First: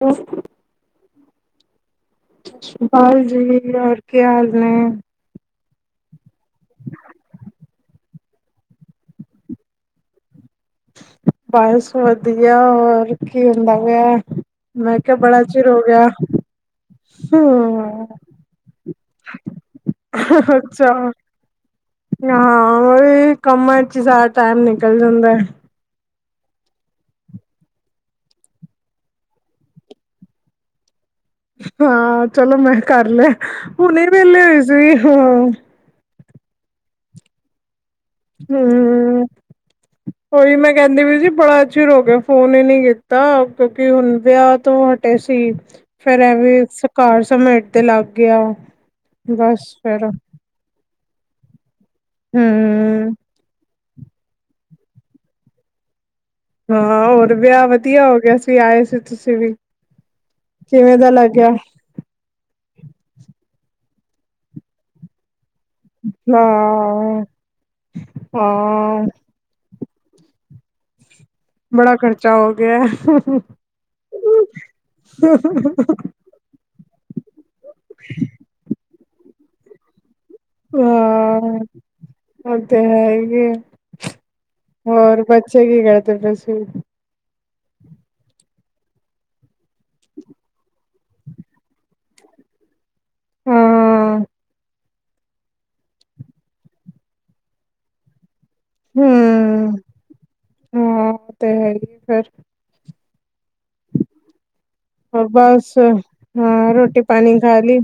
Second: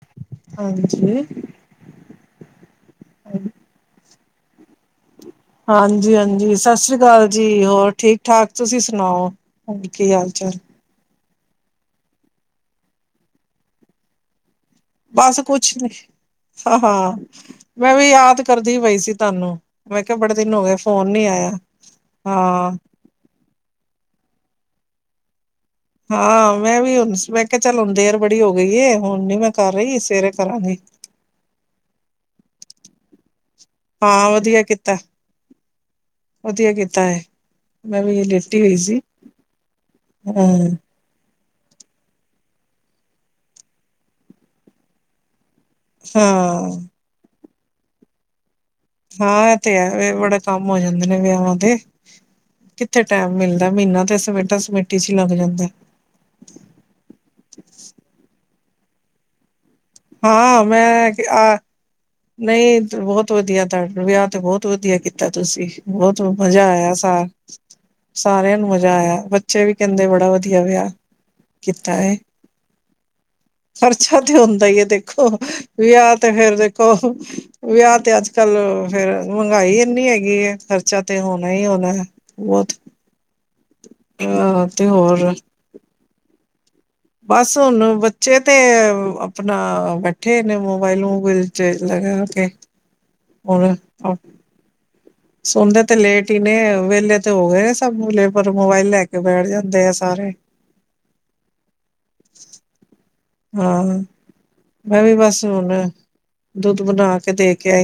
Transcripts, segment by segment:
ਅ [inaudible] ਹਾਂਜੀ ਗੋਪਾਲ ਜੀ, ਹੋਰ ਕੀ ਹਾਲ ਨੇ ਹਾਂਜੀ, ਹਾਂਜੀ ਸਤਿ ਸ੍ਰੀ ਅਕਾਲ ਜੀ, ਹੋਰ ਠੀਕ ਠਾਕ ਤੁਸੀਂ ਸੁਣਾਓ ਹੋਰ ਕੀ ਹਾਲ ਚਾਲ ਬਸ ਵਧੀਆ ਹੋਰ ਕੀ ਹੁੰਦਾ ਪੇਆ ਮੈਂ ਕਿਹਾ ਬਸ ਬੜਾ ਚਿਰ ਕੁਛ ਹੋ ਨੀ ਗਯਾ ਹਾਂ ਹਾਂ ਮੈਂ ਵੀ ਯਾਦ ਕਰਦੀ ਪਈ ਸੀ ਤੁਹਾਨੂੰ, ਮੈਂ ਕਿਹਾ ਬੜੇ ਦਿਨ ਹੋ ਗਏ ਅੱਛਾ ਫੋਨ ਨੀ ਆਇਆ ਹਾਂ ਉਹ ਵੀ ਕੰਮਾਂ ਚ ਸਾਰਾ ਟਾਈਮ ਨਿਕਲ ਜਾਂਦਾ ਐ ਹਾਂ ਮੈਂ ਵੀ ਹੁਣ ਮੈਂ ਕਿਹਾ ਚੱਲ ਹੁਣ ਦੇਰ ਬੜੀ ਹੋ ਗਈ ਏ, ਹੁਣ ਨੀ ਮੈਂ ਕਰ ਰਹੀ ਸਵੇਰੇ ਕਰਾਂਗੀ ਹਾਂ ਚਲੋ ਮੈਂ ਕਰ ਲਿਆ ਹੁਣੇ ਈ ਹਾਂ ਵੇਲੀ ਵਧੀਆ ਹੋਈ ਕੀਤਾ ਸੀ ਹਾਂ ਵਧੀਆ ਕੀਤਾ ਹੈ ਮੈਂ ਵੀ ਲੇਟੀ ਹੋਈ ਸੀ ਹੂ, ਹਾਂ ਉਹੀ ਮੈਂ ਕਹਿੰਦੀ ਵੀ ਜੀ ਬੜਾ ਚਿਰ ਹੋ ਗਿਆ ਫੋਨ ਹੀ ਨੀ ਕੀਤਾ ਕਿਉਂਕਿ ਹੁਣ ਵਿਆਹ ਤੋਂ ਹਟੇ ਸੀ ਫਿਰ ਏਵੀ ਹਾਂ ਸਕਾਰ ਸਮੇਟਣ ਲੱਗ ਗਯਾ ਔ ਹਾਂ ਇਹ ਤੇ ਹੈ, ਬੜੇ ਕੰਮ ਹੋ ਜਾਂਦੇ ਨੇ ਵਿਆਹਾਂ ਵਾਂ ਤੇ ਹੂ ਕਿੱਥੇ ਟਾਈਮ ਮਿਲਦਾ, ਮਹੀਨਾ ਤੇ ਸਮੇਟਾ ਸਮੇਟੀ ਚ ਹੀ ਲੱਗ ਜਾਂਦਾ ਹਾਂ ਹੋਰ ਵਿਆਹ ਵਧੀਆ ਹੋ ਗਿਆ ਸੀ, ਆਏ ਸੀ ਤੁਸੀਂ ਵੀ ਹਾਂ ਕਿਵੇਂ ਦਾ ਮੈਂ ਲੱਗਿਆ ਕਿਆ ਨਹੀਂ ਬਹੁਤ ਵਧੀਆ ਤੁਡ ਵਿਆਹ ਤੇ ਬਹੁਤ ਵਧੀਆ ਕੀਤਾ ਤੁਸੀਂ ਬਹੁਤ ਮਜ਼ਾ ਆਇਆ ਹਾਂ ਸਾਰ ਸਾਰਿਆਂ ਨੂੰ ਮਜਾ ਹਾਂ ਆਇਆ ਬ ਬੱਚੇ ਵੀ ਕਹਿੰਦੇ ਬੜਾ ਵਧੀਆ ਵਿਆਹ ਬੜਾ ਖ਼ਰਚਾ ਹੋ ਗਯਾ ਐ ਖ਼ਰਚਾ ਤੇ ਹੁੰਦਾ ਹੀ ਆ ਦੇਖੋ, ਵਿਆਹ ਤੇ ਫੇਰ ਦੇਖੋ ਵਿਆਹ ਤੇ ਅਜ ਕਲ ਫੇਰ ਮਹਿੰਗਾਈ ਇੰਨੀ ਹੈਗੀ ਹੈ ਖ਼ਰਚਾ ਤੇ ਹੋਣਾ ਹਾਂ ਹੀ ਹੋਣਾ ਉਹ ਬਹੁਤ, ਤੇ ਹੈ ਹੀ ਅਹ ਤੇ ਹੋਰ ਚਗੀ ਕਿੜਤ ਡ ਸੀ [unintelligible] ਬਸ ਹੁਣ ਬੱਚੇ ਤੇ ਆਪਣਾ ਬੈਠੇ ਹੋਏ ਨੇ ਮੋਬਾਇਲ ਮੁਬਾਇਲ ਲਗਾ ਕੇ ਹੋਰ ਹਾਂ ਸੋਂਦੇ ਤੇ ਲੇਟ ਹੀ ਨੇ, ਵੇਹਲੇ ਤੇ ਹੋ ਗਏ ਨੇ ਸਭ ਪਰ ਮੋਬਾਈਲ ਲੈ ਕੇ ਬੈਠ ਹਮ ਜਾਂਦੇ ਐ ਸਾਰੇ ਹਾਂ ਉਹ ਤੇ ਹੈ ਹੀ ਫੇਰ ਹਾਂ ਮੈਂ ਵੀ ਹੋਰ ਬਸ ਹੁਣ ਹਾਂ ਦੁੱਧ ਰੋਟੀ ਪਾਣੀ ਖਾ ਲਈ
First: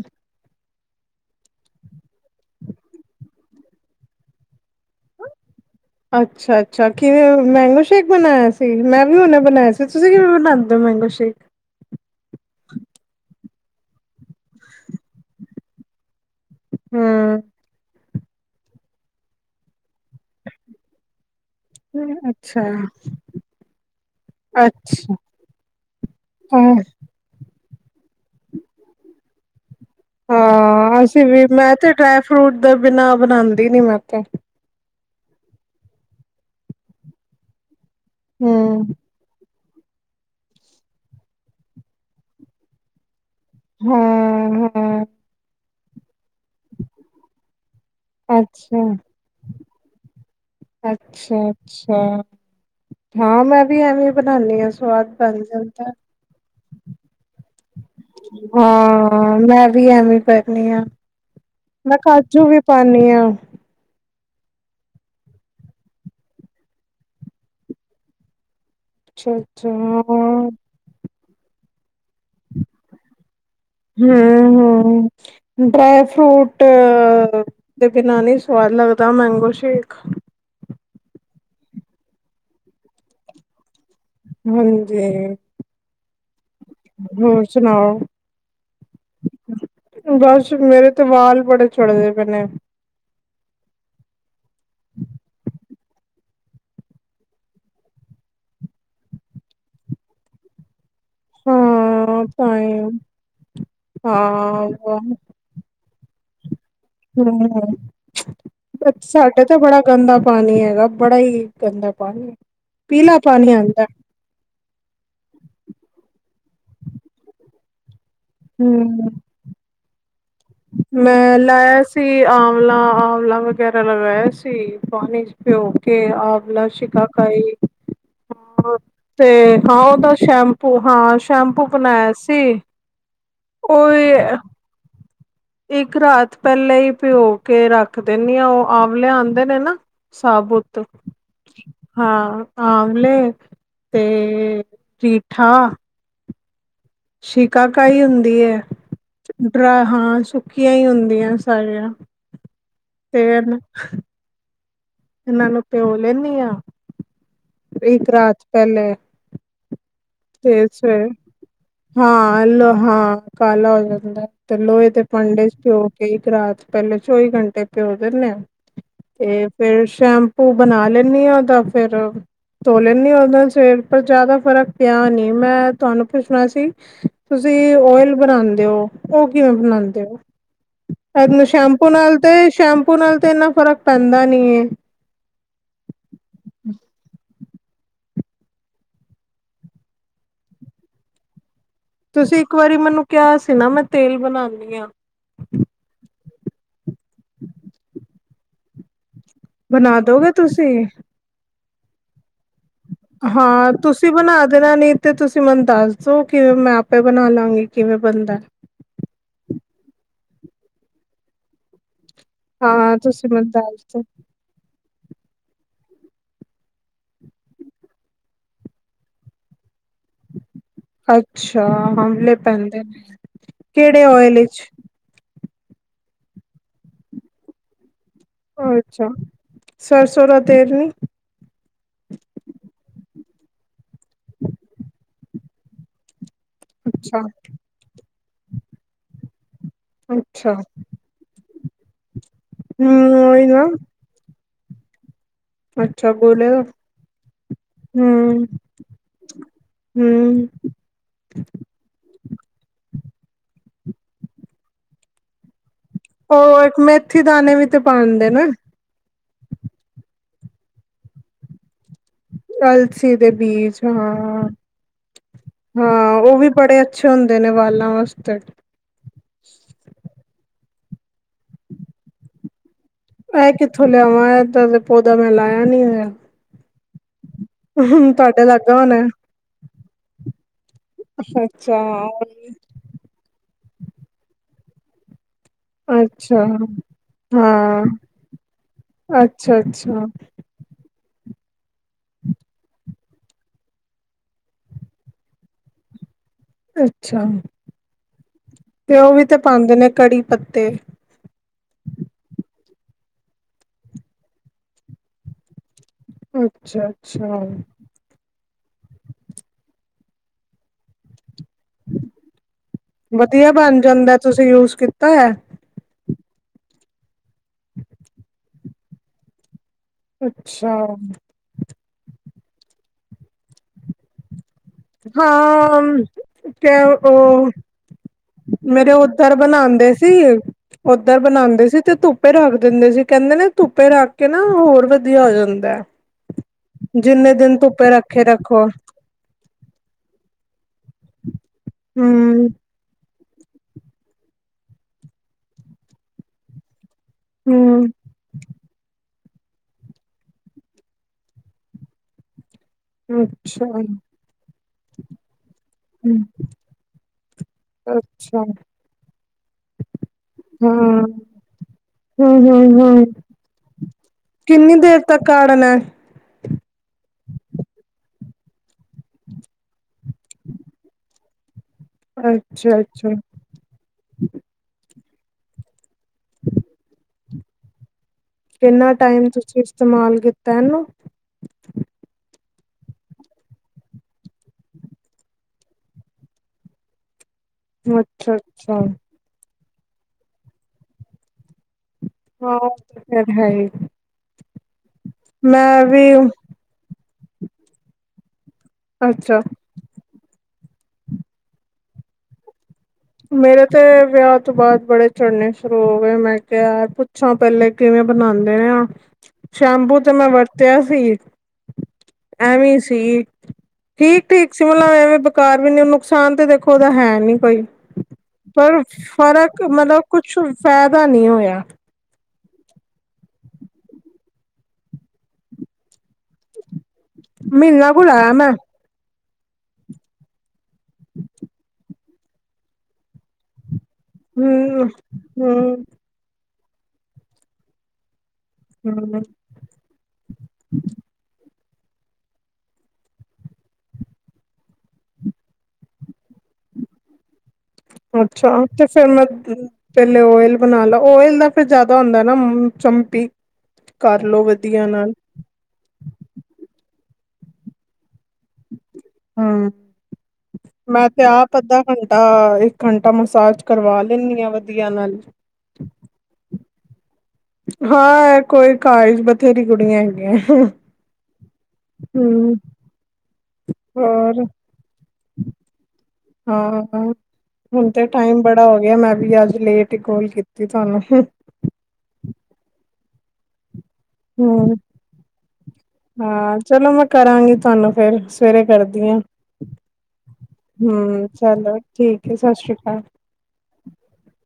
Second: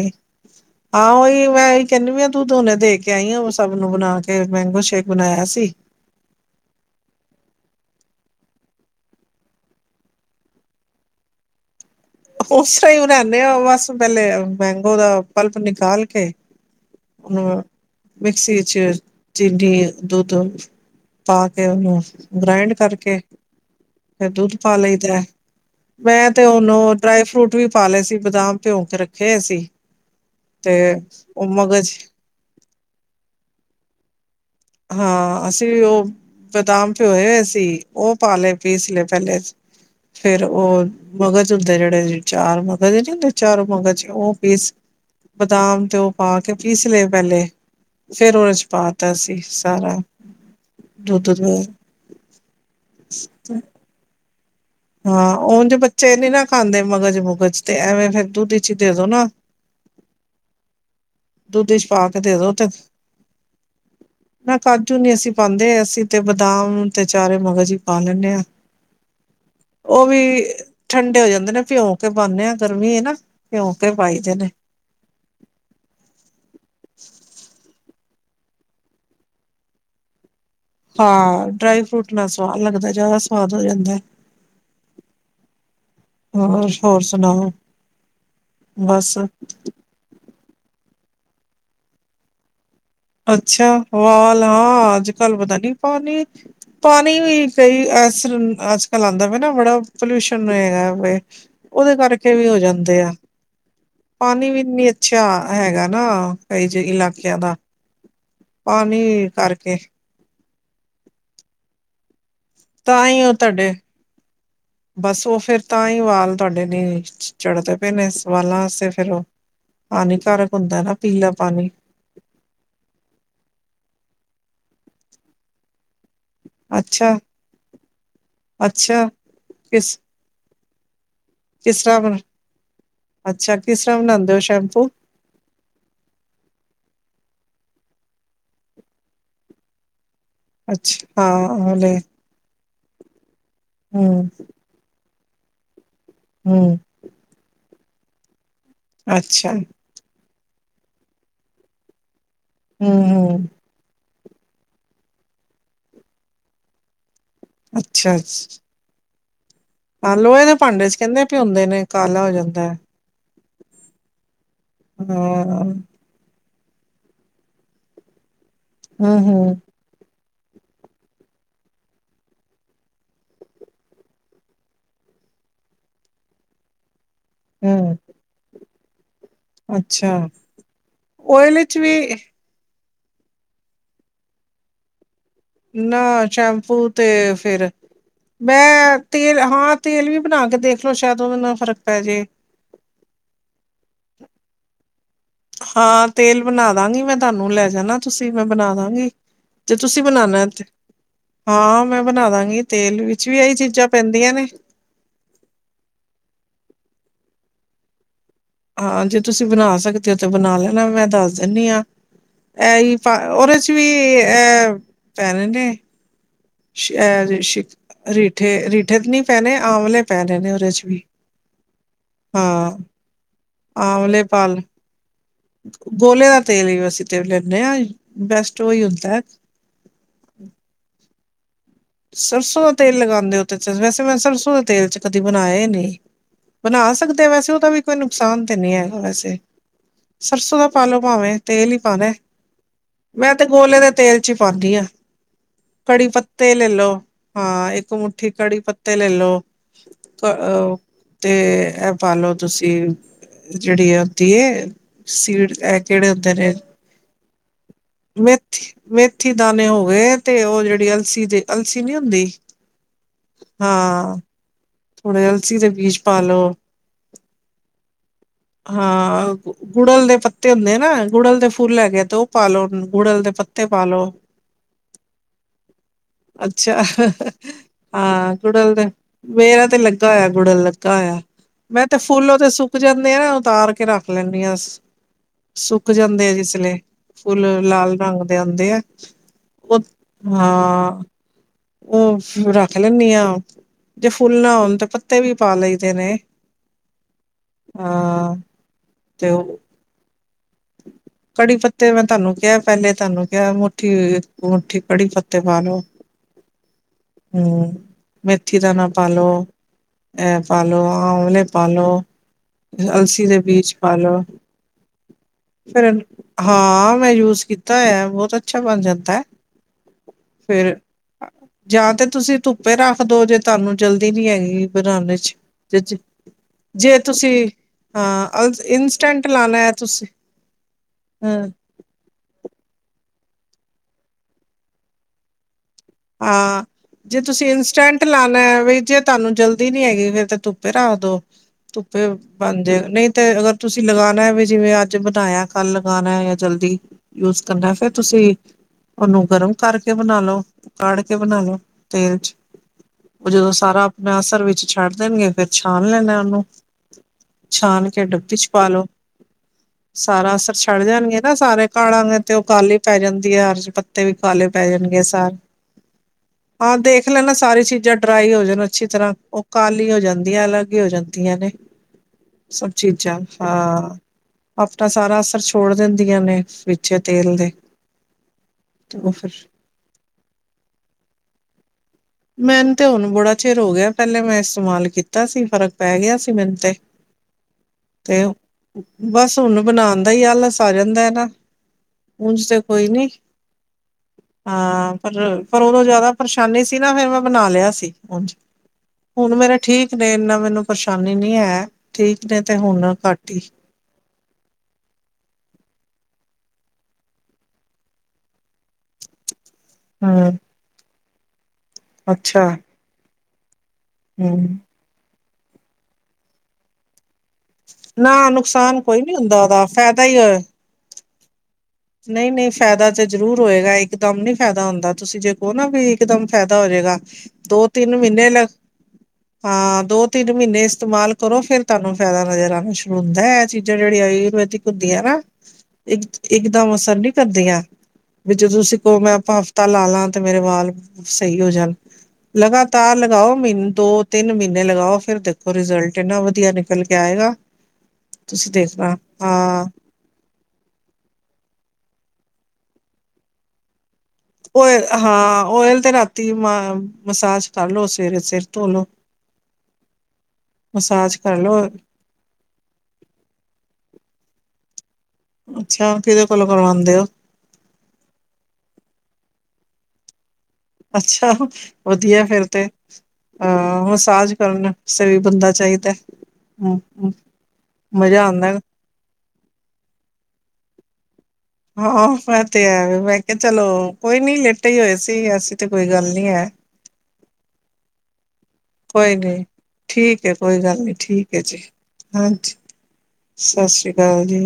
ਆਹ ਉਹੀ ਮੈਂ ਉਹੀ ਕਹਿੰਦੀ ਪਈਆ ਦੁਧ ਹੁਨੇ ਬਣਾ ਦੇ ਕੇ ਆਈ ਆ ਸਭ ਨੂੰ ਬਣਾ ਕੇ ਮੈਂਗੋ ਸ਼ੇਕ ਬਣਾਇਆ ਸੀ ਅੱਛਾ, ਅੱਛਾ ਕਿਵੇਂ ਮੈਂਗੋ ਸ਼ੇਕ ਬਣਾਇਆ ਸੀ ਮੈਂ ਵੀ ਹੁਨੇ ਬਣਾਇਆ ਸੀ ਤੁਸੀਂ ਕਿਵੇਂ ਬਣਾਂਦੇ ਹੋ ਮੈਂਗੋ ਸ਼ੇਕ ਉਸ ਆ ਬਨਾਨੇ ਆ ਬਸ ਪੈਲੇ ਮੈਂਗੋ ਦਾ ਪਲਪ ਨਿਕਲ ਕੇ ਹਮ ਉਹ ਮਿਕਸੀ ਵਿੱਚ ਚੀਨੀ ਦੁੱਧ ਪਾ ਕੇ ਉਹਨੂੰ ਅੱਛਾ ਗ੍ਰਾਇੰਡ ਕਰਕੇ ਫਿਰ ਦੁੱਧ ਪਾ ਲਈਦਾ ਅੱਛਾ ਮੈਂ ਤੇ ਉਹਨੂੰ ਡਰਾਈ ਫਰੂਟ ਵੀ ਪਾ ਲਏ ਸੀ ਬਦਾਮ ਭਿਉਂ ਕੇ ਰੱਖੇ ਸੀਂ ਹਾਂ ਅਸੀਂ ਵੀ ਮੈਂ ਤੇ ਡਰਾਈ ਫਰੂਟ ਦੇ ਬਿਨਾ ਬਣਾਂਦੀ ਨੀ ਮੈਂ ਤੇ ਹਾਂ ਅਸੀਂ ਵੀ ਉਹ ਬਦਾਮ ਭੇਓਏ ਹੋਏ ਸੀ ਉਹ ਪਾ ਲਏ ਹਮ ਪੀਸ ਲਏ ਪੈਲੇ ਫੇਰ ਉਹ ਮਗਜ਼ ਹੁੰਦੇ ਜਿਹੜੇ ਚਾਰ ਮਗਜ਼ ਨੀ ਹੁੰਦੇ ਚਾਰੋ ਮਗਚ ਉਹ ਹਾਂ ਪੀਸ ਹਾਂ ਬਦਾਮ ਤੇ ਉਹ ਪਾ ਕੇ ਪੀਸ ਲਏ ਪੈਲੇ ਫੇਰ ਉਹ ਵਿੱਚ ਅੱਛਾ ਪਾਤਾ ਸੀ ਸਾਰਾ ਦੁੱਧ ਅੱਛਾ ਵ ਅੱਛਾ ਹਾਂ ਮੈਂ ਵੀ ਐਵੇਂ ਬਣਾਦੀ ਹ ਹਾਂ ਉਂਝ ਬੱਚੇ ਨੀ ਨਾ ਖਾਂਦੇ ਮਗਜ਼ ਮੁਗਜ਼ ਤੇ ਐਵੇਂ ਫੇਰ ਦੁੱਧ ਚ ਹੀ ਦੇ ਦੋ ਨਾ ਹਾਂ ਮੈਂ ਵੀ ਐਵੇਂ ਕਰਨੀ ਆ ਦੁੱਧ ਚ ਮੈਂ ਪਾ ਕੇ ਦੇ ਕਾਜੂ ਦੋ ਵੀ ਤੇ ਪਾਨੀ ਹਾਂ ਨਾ ਕਾਜੂ ਨੀ ਅਸੀਂ ਪਾਂਦੇ ਅਸੀਂ ਤੇ ਬਦਾਮ ਤੇ ਚਾਰੇ ਮਗਜ਼ ਹੀ ਪਾ ਲੈਂਦੇ ਹਾਂ ਅੱਛਾ ਉਹ ਵੀ ਹਾਂ ਠੰਡੇ ਹੋ ਜਾਂਦੇ ਨੇ ਭਿਉਂ ਕੇ ਪਾਂਦੇ ਆ ਗਰਮੀ ਨਾ ਭਿਉਂ ਕੇ ਪਾਈਦੇ ਨੇ ਹੁੰ ਡਰਾਈ ਫਰੂਟ ਓਦੇ ਤੋ ਬਿਨਾਂ ਨਹੀਂ ਸਵਾਦ ਲੱਗਦਾ ਮੈਂਗੋ ਸ਼ੇਕ ਹਾਂ ਡਰਾਈ ਫਰੂਟ ਨਾਲ ਸਵਾਦ ਲੱਗਦਾ ਜਿਆਦਾ ਸਵਾਦ ਹੋ ਜਾਂਦਾ ਹਾਂਜੀ ਹੋਰ ਸੁਣਾਓ ਬਸ ਬਸ ਮੇਰੇ ਤੇ ਵਾਲ ਬੜੇ ਝੜਦੇ ਪੇ ਣੇ ਅੱਛਾ ਵਾਲ ਹਾਂ ਅੱਜ ਕੱਲ ਪਤਾ ਨੀ ਪਾਣੀ ਪਾਣੀ ਵੀ ਕਈ ਐਸ ਅੱਜ ਕੱਲ੍ਹ ਆਂਦਾ ਪੇ ਨਾ ਬੜਾ ਪੋਲਿਊਸ਼ਨ ਹੈਗਾਵੇ ਉਹਦੇ ਹਾਂ ਕਰਕੇ ਵੀ ਹੋ ਤਾਂਹੀ ਜਾਂਦੇ ਆ ਪਾਣੀ ਵੀ ਹਾਂ ਨੀ ਵਾਹ, ਅੱਛਾ ਹੈਗਾ ਨਾ ਕਈ ਜਿ ਇਲਾਕਿਆਂ ਦਾ ਬਟ ਪਾਣੀ ਸਾਡੇ ਤੇ ਕਰਕੇ ਬੜਾ ਗੰਦਾ ਪਾਣੀ ਹੈਗਾ ਬੜਾ ਹੀ ਗੰਦਾ ਪਾਣੀ ਤਾਂ ਪੀਲਾ ਹੀ ਉਹ ਪਾਣੀ ਤੁਹਾਡੇ ਆਂਦਾ ਬਸ ਉਹ ਫੇਰ ਤਾਂ ਹੀ ਵਾਲ ਤੁਹਾਡੇ ਨ ਚੜਦੇ ਪਏ ਨੇ ਵਾਲਾਂ ਵਾਸਤੇ ਹਮ ਫਿਰ ਉਹ ਹਾਨੀਕਾਰਕ ਹੁੰਦਾ ਨਾ ਪੀਲਾ ਮੈਂ ਪਾਣੀ ਲਾਇਆ ਸੀ ਆਂਵਲਾ ਆਂਵਲਾ ਵਗੈਰਾ ਲਗਾਇਆ ਸੀ ਪਾਣੀ ਚ ਭੇਂਓ ਕੇ ਆਵਲਾ ਸ਼ਿਕਾ ਅੱਛਾ ਕਾਈ ਅੱਛਾ ਤੇ ਹਾਂ ਕਿਸ ਉਹਦਾ ਸ਼ੈਂ ਹਾਂ ਸ਼ੈਂਪੂ ਕਿਸ ਤਰ੍ਹਾਂ ਬਣਾਇਆ ਬਣ- ਸੀ ਉਹ ਟੈਂਪੋ ਇੱਕ ਰਾਤ ਪੈਲੇ ਹੀ ਭੇਂਓ ਕੇ ਰੱਖ ਦਿੰਦੀ ਆ ਉਹ ਆਂਵਲੇ ਆਂਦੇ ਨੇ ਨਾ ਸਾਬੂਤ ਅੱਛਾ ਹਾਂ ਹਲੇ ਹਾਂ ਆਮਲੇ ਤੇ ਹਮ ਰੀਠਾ ਹੁੰ। ਸ਼ਿਕਾਕਾਹੀ ਹੁੰਦੀ ਏ ਅੱਛਾ ਡਰਾ ਹਾਂ ਸੁੱਕੀਆਂ ਹੀ ਹੁੰਦੀਆਂ ਸਾਰੀਆਂ ਹਮ ਤੇ ਹਮ ਇਹਨਾਂ ਨੂੰ ਪਿਉ ਲੈਂਦੀ ਐ। ਇੱਕ ਅੱਛਾ ਰਾਤ ਅੱਛਾ। ਪਹਿਲੇ। ਹਾਂ ਲੋਹੇ ਦੇ ਤੇ ਭਾਂਡੇ ਚ ਸੇਵਰੇ ਕਹਿੰਦੇ ਭਿਉਂਦੇ ਨੇ ਕਾਲਾ ਹੋ ਹਾਂ ਜਾਂਦਾ ਅਲੌ ਹੈ ਹਾਂ ਕਾਲਾ ਹੋ ਜਾਂਦਾ ਐ। ਤੇ ਲੋਹੇ ਦੇ ਭਾਂਡੇ ਚ ਹਾਂ ਪਿਓ ਕ ਰਾਤ ਪਹਿਲੇ ਚੌਵੀ ਘੰਟੇ ਪਿਓ ਦਿੰਦੇ ਹ ਹਮ ਤੇ ਹਮ ਫੇਰ ਸ਼ ਉਹ ਬਣਾ ਲੈਣੀ ਐ, ਤਾ ਫੇਰ ਧੋ ਲੈਣੀ ਹ ਉਹਦਾ ਸਿਰ ਪਰ ਜ਼ਿਆਦਾ ਫਰਕ ਪੀਆ ਨਹੀਂ ਮੈਂ ਤੁਹਾਨੂੰ ਪੁੱਛਣਾ ਸੀ ਤੁਸੀਂ ਹਮ ਓਇਲ ਬਣਾਉਦੇ ਹੋ? ਉਹ ਕਿਵੇਂ ਬਣਨੇ ਅੱਛਾ ਹੋ ਅਨ ਓਇਲ ਵਿੱਚ ਸ਼ੈਂਪੂ ਵੀ ਨਾਲ ਤੇ ਸ਼ੈਂਪੂ ਪੂ ਨਾਲ ਤੇ ਇੰਨਾ ਫ਼ਰਕ ਪੈਂਦਾ ਨੀ ਐ। ਨਾ ਸ਼ੈਂਪੂ ਤੇ ਫਿਰ ਮੈਂ ਤੇਲ ਹਾਂ ਤੇਲ ਵੀ ਬਣਾ ਕੇ ਦੇਖਲੋ ਸ਼ਾਇਦ ਉਹ ਮੈਨੂੰ ਫ਼ਰਕ ਪੈ ਜੇ ਤੁਸੀਂ ਇੱਕ ਵਾਰੀ ਮੈਨੂੰ ਕਿਹਾ ਸੀ ਨਾ ਮੈਂ ਤੇਲ ਬਣਨੀ ਐ। ਹਾਂ ਤੇਲ ਬਣਾ ਦਾਂਗੀ ਮੈਂ ਤੁਹਾਨੂੰ ਲੈ ਜਾਣਾ ਤੁਸੀਂ ਮੈਂ ਬਣਾ ਦਾਂਗੀ। ਤੇ ਬਣਾ ਤੁਸੀਂ ਦੋਗੇ ਬਣਾਣਾਥ ਤੁਸੀਂ ਹਾਂ ਮੈਂ ਬਣਾ ਦਾਂਗੀ। ਤੇਲ ਵਿੱਚ ਵੀ ਇਹੀ ਹਾਂ, ਚੀਜ਼ਾਂ ਤੁਸੀਂ ਪੈਂਦੀਆਂ ਬਣਾ ਨੇ ਦੇਣਾ ਨੀ ਤੇ ਤੁਸੀਂ ਮੈਨੂੰ ਦੱਸ ਦੋ ਕਿ ਮੈਂ ਆਪੇ ਬਣਾ ਲੰਗੀ ਕਿਵੇਂ ਬਣਦਾ ਐ। ਹਾਂ ਜੇ ਤੁਸੀਂ ਬਣਾ ਸਕਦੇ ਹੋ ਤਾਂ ਬਣਾ ਲੈਣਾ ਮੈਂ ਦੱਸ ਦਿੰਦੀ ਐ। ਐਹੀ ਹਾਂ ਤੁਸੀਂ ਮੈਨੂੰ ਉਹਦੇ ਚ ਦੱਸ ਵੀ ਦੋ ਅਹ ਪੈਣੇ ਨੇ ਰੀਠੇ -ਰੀਠੇ ਤੇ ਨੀ ਪੈਣੇ ਆਮਲੇ ਪੈਣੇ ਨੇ ਉਹਦੇ ਚ ਵੀ ਅੱਛਾ, ਆਮਲੇ ਹਾਂ ਪੈਂਦੇ ਨੇ ਕਿਹੜੇ ਆਮਲੇ ਓਇਲ ਪਾਲ ਵਿੱਚ? ਗੋਲੇ ਦਾ ਤੇਲ ਹੀ ਅਸੀਂ ਤੇ ਲੈਂਦੇ ਐ। ਅੱਛਾ, ਸਰਸੋਂ ਦਾ ਤੇਲ ਨਹੀਂ? ਸਰਸੋਂ ਦਾ ਤੇਲ ਲਗਾਂਦੇ ਹੋ ਵੈਸੇ ਮੈਂ ਸਰਸੋਂ ਦਾ ਤੇਲ ਚੇ ਕਦੀ ਬਣਾਇਆ ਹੀ ਨਹੀਂ। ਬਣਾ ਅੱਛਾ ਸਕਦੇ ਵੈਸੇ ਉਹਦਾ ਵੀ ਕੋਈ ਨੁਕਸਾਨ ਤੇ ਨਹੀ ਹੈਗਾ ਵੈਸੇ ਅੱਛਾ ਸਰਸੋਂ ਦਾ ਪਾਲੋ ਭਾਵੇਂ ਤੇਲ ਹੀ ਪੰਨਾ ਹਮ ਮੈਂ ਤੇ ਉਹੀ ਨਾ ਗੋਲੇ ਦੇ ਤੇਲ ਚ ਹੀ ਪੰਨੀ ਐ। ਕੜੀ ਅੱਛਾ ਗੋਲੇ ਪੱਤੇ ਦਾ ਲੈ ਲੋ ਹਾਂ ਇੱਕ ਮੁੱਠੀ ਹਮ ਕੜੀ ਪੱਤੇ ਲੈ ਲੋ ਹਮ ਤੇ ਪਾ ਲੋ ਤੁਸੀਂ ਜਿਹੜੀ ਆ ਉਹਦੀਏ ਸੀਡ ਕਿਹੜੇ ਹੁੰਦੇ ਨੇ ਉਹ ਇੱਕ ਮੇਥੀ ਦਾਣੇ ਵੀ ਤੇ ਪਾਉਦੇ ਨਾ ਮੇਥੀ ਮੇਥੀ ਦਾਣੇ ਹੋ ਗਏ ਤੇ ਉਹ ਜਿਹੜੀ ਅਲਸੀ ਦੀ ਅਲਸੀ ਨੀ ਹੁੰਦੀ ਕਲਸੀ ਦੇ ਬੀਚ ਹਾਂ। ਥੋੜੇ ਅਲਸੀ ਦੇ ਬੀਜ ਹਾਂ, ਉਹ ਪਾਲੋ ਵੀ ਬੜੇ ਅੱਛੇ ਹੁੰਦੇ ਨੇ ਬਾਲਾ ਵਾਲਾਂ ਵਾਸਤੇ। ਹਾਂ ਗੁੜਲ ਦੇ ਪੱਤੇ ਹੁੰਦੇ ਨਾ ਗੁੜਲ ਦੇ ਫੁੱਲ ਹੈਗੇ ਤੇ ਉਹ ਪਾ ਲੋ। ਇਹ ਕਿੱਥੋਂ ਲਿਆਵਾਂ ਏਦਾਂ ਪੌਦਾ ਮੈਂ ਲਾਇਆ ਨੀ ਹੋਇਆ। ਅੱਛਾ। ਹਾ ਤੁਹਾਡੇ ਗੁੜਲ ਲੱਗਾ ਦਾ ਹੋਣਾ ਮੇਰਾ ਤੇ ਲੱਗਾ ਹੋਇਆ ਗੁੜਲ ਲੱ। ਮੈਂ ਤੇ ਅੱਛਾ ਫੁੱਲ ਉਹ ਤੇ ਸੁੱਕ ਜਾਂਦੇ ਆ ਨਾ ਉਤਾਰ ਕੇ ਰੱਖ ਲੈਦੀ ਐ। ਸੁੱਕ ਜਾਂਦੇ ਆ ਅੱਛਾ ਜਿਸ ਲੇ ਫੁੱਲ ਹਾਂ ਲਾਲ ਰੰਗ ਦੇ ਆਂਦੇ ਆ ਅੱਛਾ ਉ ਅੱਛਾ ਹਾਂ ਉਹ ਰੱਖ ਲੈਂਦੀ ਐ। ਜੇ ਫੁੱਲ ਨਾ ਹੋਣ ਤੇ ਪੱਤੇ ਵੀ ਪਾ ਲਈਦੇ ਨੇ। ਅੱਛਾ। ਹਾਂ ਤੇ ਉਹ ਵੀ ਤੇ ਪਦੇ ਨੇ ਕੜੀ ਪੱਤੇ ਕੜੀ ਪੱਤੇ ਮੈਂ ਤੁਹਾਨੂੰ ਕਿਹਾ ਪਹਿਲੇ ਤੁਹਾਨੂੰ ਕਿਹਾ ਮੁਠੀ -ਮੁੱਠੀ ਕੜੀ ਪੱਤੇ ਪਾ ਲੋ। ਅੱਛਾ -ਅੱਛਾ। ਮੈਥੀ ਦਾਨਾ ਪਾ ਲੋ। ਇਹ ਪਾ ਲੋ, ਆਮਲੇ ਪਾ ਲੋ, ਅਲ਼ਸੀ ਦੇ ਬੀਜ਼ ਪਾ ਲੋ ਯੂਜ਼ ਕੀਤ ਤੋ ਐ ਫਿਰ ਉਨੂ, ਹਾਂ ਮੈਂ ਯੂਜ਼ ਕੀਤਾ ਹੋਇਆ, ਬਹੁਤ ਅੱਛਾ ਬਣ ਜਾਂਦਾ। ਅੱਛਾ। ਫਿਰ ਜਾਂ ਤੇ ਤੁਸੀਂ ਧੁੱਪੇ ਰੱਖਦੋ, ਜੇ ਤੁਹਾਨੂੰ ਜਲਦੀ ਨੀ ਹੈਗੀ। ਬਰਾਂਡੇ 'ਚ ਹਾਂ ਇਚ ਤੇ ਜੇ ਉਹ ਤੁਸੀਂ ਹਾਂ ਮੇਰੇ ਇੰਸਟੈਂਟ ਉੱਧਰ ਲਾਣਾ ਹੈ ਬਨਾਂਦੇ ਤੁਸੀਂ ਸੀ। ਉੱਧਰ ਹਾਂ ਬਨਾਂਦੇ ਸੀ ਤੇ ਧੁੱਪ ਧੁੱਪੇ ਰੱਖ ਦਿੰਦੇ ਸੀ, ਕਹਿੰਦੇ ਨੇ ਧੁੱਪੇ ਰੱਖ ਕੇ ਨਾ, ਹੋਰ ਵਧੀਆ ਹੋ ਜਾਂਦਾ। ਹਾਂ, ਜੇ ਜਿੰਨੇ ਤੁਸੀਂ ਦਿਨ ਧੁੱਪੇ ਇੰਸਟੈਂਟ ਰੱਖੇ ਲਾਨਾ, ਰੱਖੋ ਵ‌ਈ ਜੇ ਤੁਹਾਨੂੰ ਜਲਦੀ ਨੀ ਹੈਗੀ, ਫੇਰ ਤੇ ਧੁੱਪੇ ਰੱਖ ਦੋ। ਧੁੱਪੇ ਹਮ ਬਣ ਜੇ। ਨਹੀਂ ਤੇ ਅਗਰ ਤੁਸੀਂ ਲਗਾਣਾ, ਵੀ ਜਿਵੇਂ ਅੱਜ ਬਣਾਇਆ ਕੱਲ੍ਹ ਲਗਾਣਾ, ਜਾਂ ਜਲਦੀ ਯੂਜ ਕਰਨਾ। ਹਮ ਫੇਰ ਤੁਸੀਂ ਉਹਨੂੰ ਗਰਮ ਕਰਕੇ ਬਣਾਲੋ ਕੜ ਕੇ ਬਣਾਉਣੇ ਓ ਤੇਲ 'ਚ ਉਹ ਜਦੋਂ ਅੱਛਾ ਸਾਰਾ ਆਪਣਾ ਅਸਰ ਵਿੱਚ ਛੱਡ ਦੇਣਗੇ, ਫਿਰ ਛਾਣ ਲੈਂਣਾਂ ਉਹਨੂੰ। ਛਾਨ ਕੇ ਡੱਬੀ ਅੱਛਾ 'ਚ ਪਾ ਲੋ। ਸਾਰਾ ਅਸਰ ਛੱਡ ਹਾਂ ਜਾਣਏ ਨਾ। ਸਾਰੇ ਕਾੜਾਂ ਗੇ ਤੇ ਉਹ ਹਮ ਕਾਲੀ ਹਮ ਪੈ ਹਮ ਜਾਂਦੀ ਆ। ਔਰ ਜੇ ਪੱ ਤੇ ਵੀ ਕਾਲੇ ਪੈ ਜਾਣਗੇ ਸਾਰ ਤਾਂ ਮੈਂ। ਹਾਂ, ਦੇਖ ਲੈਣਾ ਸਾਰੀ ਚੀਜ਼ਾਂ ਡਰਾਈ ਹੋ ਜਾਣ ਅੱਛੀ ਤਰ੍ਹਾਂ। ਉਹ ਕਾਲੀ ਹੋ ਜਾਂਦੀਆਂ, ਅਲੱਗ ਈ ਹੋ ਜਾਂਦੀਆਂ ਨੇ਼। [inaudible] ਸਭ ਅੱਛਾ ਚੀਜ਼ਾਂ ਹਾਂ। ਆਪਣਾ ਸਾਰਾ ਅਸਰ ਛੋੜ ਦਿੰਦ ਆਂ ਨੇ ਵਿੱਚੇ ਤੇਲ ਦੇ ਕਿੰਨਾ ਤੇ ਉਹ ਟਾਈਮ ਫਿਰ ਤੁਸੀਂ ਇਸਤਮਾਲ ਕੀਤਾ ਏਨੂੰ? ਮੈਨੂੰ ਤੇ ਹੁਣ ਬੜਾ ਚਿਰ ਹੋ ਗਿਆ। ਪੈਲੇ ਮੈਂ ਇਸਤਮਾਲ ਕੀਤਾ ਸੀ, ਫ਼ਰਕ ਪੈ ਗਿਆ ਸੀ ਮੈਨੂੰ ਤੇ। [inaudible] ਤੇ ਅੱਛਾ ਬਸ ਹੁਨ, ਬਣਾਂਨ ਦਾ ਈ ਆਲਸ ਆ ਜਾਂਦਾ ਐ ਨਾ। ਉਝ ਹਾਂ ਤੇ ਉਹ ਕੋਈ ਨੀ। ਫਿਰ ਹੈ ਹੀ ਹਾਂ, ਪਰ-ਪਰ ਓਦੋਂ ਮੈਂ ਵੀ ਜਾਦਾ ਪਰਸ਼ਾਨੀ ਸੀ ਨਾ। ਫੇਰ ਮੈਂ ਬਣਾ ਲਿਆ ਸੀ, ਉਝ। ਹੁਣ ਅੱਛਾ ਮੇਰੇ ਠੀਕ ਨੇ, ਏਨਾ ਮੈਨੂੰ ਪਰੇਸ਼ਾਨੀ ਨੀ ਹੈ। ਠੀਕ ਨੇ ਤੇ ਹੁਣ ਘੱਟ ਹੀ ਮੇਰੇ ਤੇ ਵਿਆਹ ਤੋਂ ਬਾਦ ਬੜੇ ਝੜਨੇ ਸ਼ੁਰੂ ਹੋਗੇ। ਮੈਂ ਕਿਆ ਪੁੱਛਾਂ ਪੈਲੇ ਕਿਵੇਂ ਬਣਾਂਦੇ ਨੇ ਓ? ਸ਼ੈਂਪੂ ਤੇ ਮੈਂ ਹਮ ਵਰਤਿਆ ਸੀ। ਅੱਛਾ ਐਵੈ ਈ ਸੀ। ਠੀਕ-ਠੀਕ ਹਮ ਸੀ। ਮਲਬ, ਐਵੇਂ ਬੇਕਾਰ ਵੀ ਨੀ। ਨੁਕਸਾਨ ਤੇ ਦੇਖੋ, ਓਦਾ ਹੈ ਨੀ ਕੋਈ। ਨਾ ਨੁਕਸਾਨ ਕੋਈ ਨੀ ਹੁੰਦਾ ਓਦਾ। ਫੈਦਾ ਈ ਓ ਫੈਦਾ ਨੀ ਹੋਇਆ। ਨਈ-ਨਈ ਫੈਦਾ ਜੇ ਜਰੂਰ ਹੋਏਗਾ। ਇਕਦਮ ਨੀ ਫੈਦਾ ਹੁੰਦਾ। ਤੁਸੀਂ ਜੇ ਕੋ ਨਾ, ਵੀ ਇਕਦਮ ਫੈਦਾ ਹੋਜੇਗਾ। ਮਹੀਨਾ ਦੋ-ਤਿੰਨ ਕੁ ਮੀਨੇ ਲਾਇਆ ਲ ਮੈਂ ਹਾਂ, ਦੋ-ਤਿੰਨ ਮੀਨੇ ਇਸਤਮਾਲ ਕਰੋ। ਫੇਰ ਤਾਂਨੂੰ ਫੈਦਾ ਨਜ਼ਰ ਆਣਾ ਸ਼ੁਰੂ ਹੁੰਦੈ। ਏ ਚੀਜ਼ ਤੇ ਜੇੜੀ ਆਯੁਰਵੈਦਿਕ ਹਮ ਹੁੰਦੀਆਂ ਨਾ, ਹਮ ਇਕ-ਇਕਦਮ ਅਸਰ ਨੀ ਕਰਦੀਆਂ। ਵਿਚੋਂ ਤੁਸੀ ਕ‌ਉ, ਮੈਂ ਹਮ ਆਪਾਂ ਹਫ਼ਤਾ ਲਾ-ਲਾ ਤੇ ਮੇਰੇ ਵਾਲ ਸ‌ਈ ਹੋ ਜਾਨ। ਲਗਾਤਾਰ ਲਗਾਓ। ਮਿਨ ਦੋ-ਤਿੰਨ ਮੀਨੇ ਲਗਾਓ, ਫਿਰ ਦੇਖੋ ਰਿਜ਼ਲਟ, ਏਨਾ ਵਧੀਆ ਨਿਕਲ ਕੇ ਆਏਗਾ। ਅੱਛਾ ਤੁਸੀਂ ਤੇ ਦੇਖਣਾ ਫੇਰ ਮੈਂ ਦਿਨ ਹਾਂ ਪੈਲੈ ਓਇਲ ਬਣਾ ਲਓ। ਓਇਲ ਦਾ ਫਿਰ ਜਾਦਾ ਹੁੰਦਾ ਨਾ, ਮੂ ਚਮਪੀ ਕਰ ਲੋ ਓਇਲ ਵਧੀਆ ਨਾਲ ਹਾਂ ਓਇਲ ਤੇ ਰਾਤੀ ਮ ਮਸਾਜ ਕਰ ਲੋ ਸਵੇਰੇ ਸਿਰ ਤੋ ਲੋ। ਹਾਂ ਮੈਂ ਮਸਾਜ ਤੇ ਕਰਲੋ ਆਪ ਅੱਧਾ ਘੰਟਾ ਇੱਕ ਘੰਟਾ ਮਸਾਜ ਕਰਵਾ ਲੈਣੀ ਆ ਵਧੀਆ ਨਲ। ਅੱਛਾ ਕਿੱਦੇ ਕੋਲੋਂ ਕਰਵਾਂਦੇ ਓ? ਹਾਂ ਐ ਕੋਈ ਘਰ ਵਿੱਚ ਬਥੇਰੀ ਕੁੜੀਆਂ ਹੈਗੀਆ। ਅੱਛਾ ਵਧੀਆ ਫੇਰ ਤੇ ਅ ਮਸਾਜ ਹੋਰ ਕਰਨ। ਸਈ ਬੰਦਾ ਚਾਈਦਾ। ਹਾਂ ਹਾਂ ਹੁਣ ਤੇ ਮਜ਼ਾ ਟਾਈਮ ਆਉਂਦਾ ਬੜਾ ਹੋ ਗਿਆ ਮੈਂ ਵੀ ਅੱਜ ਲੇਟ ਈ ਕੋਲ ਕੀਤੀ ਥੋਆਂਨੂੰ। ਹਾਂ ਹਾਂ ਐ ਤੇ ਹੈ ਮੈਂ ਕਿਆ ਚਲੋ। ਕੋਈ ਨੀ ਲੇਟੇ ਹੂੰ ਹੀ ਹੋਏ ਸੀ ਐਸੀ ਤੇ ਕੋਈ ਗੱਲ ਨੀ ਹੈ। ਹਾਂ ਚਲੋ ਮੈਂ ਕਰਾਂਗੀ ਤੁਆਨੂੰ ਫੇਰ। ਸਵੇਰੇ ਕਰਦੀ ਕੋਈ ਆ। ਨੀ ਠੀਕ ਹੈ ਕੋਈ ਗੱਲ ਨੀ ਹੂੰ ਠੀਕ ਚਲੋ ਠੀਕ ਆ ਸਸ ਸ਼੍ਰੀਕਾਲ। ਸਸ ਸ੍ਰੀਕਾਲ ਜੀ।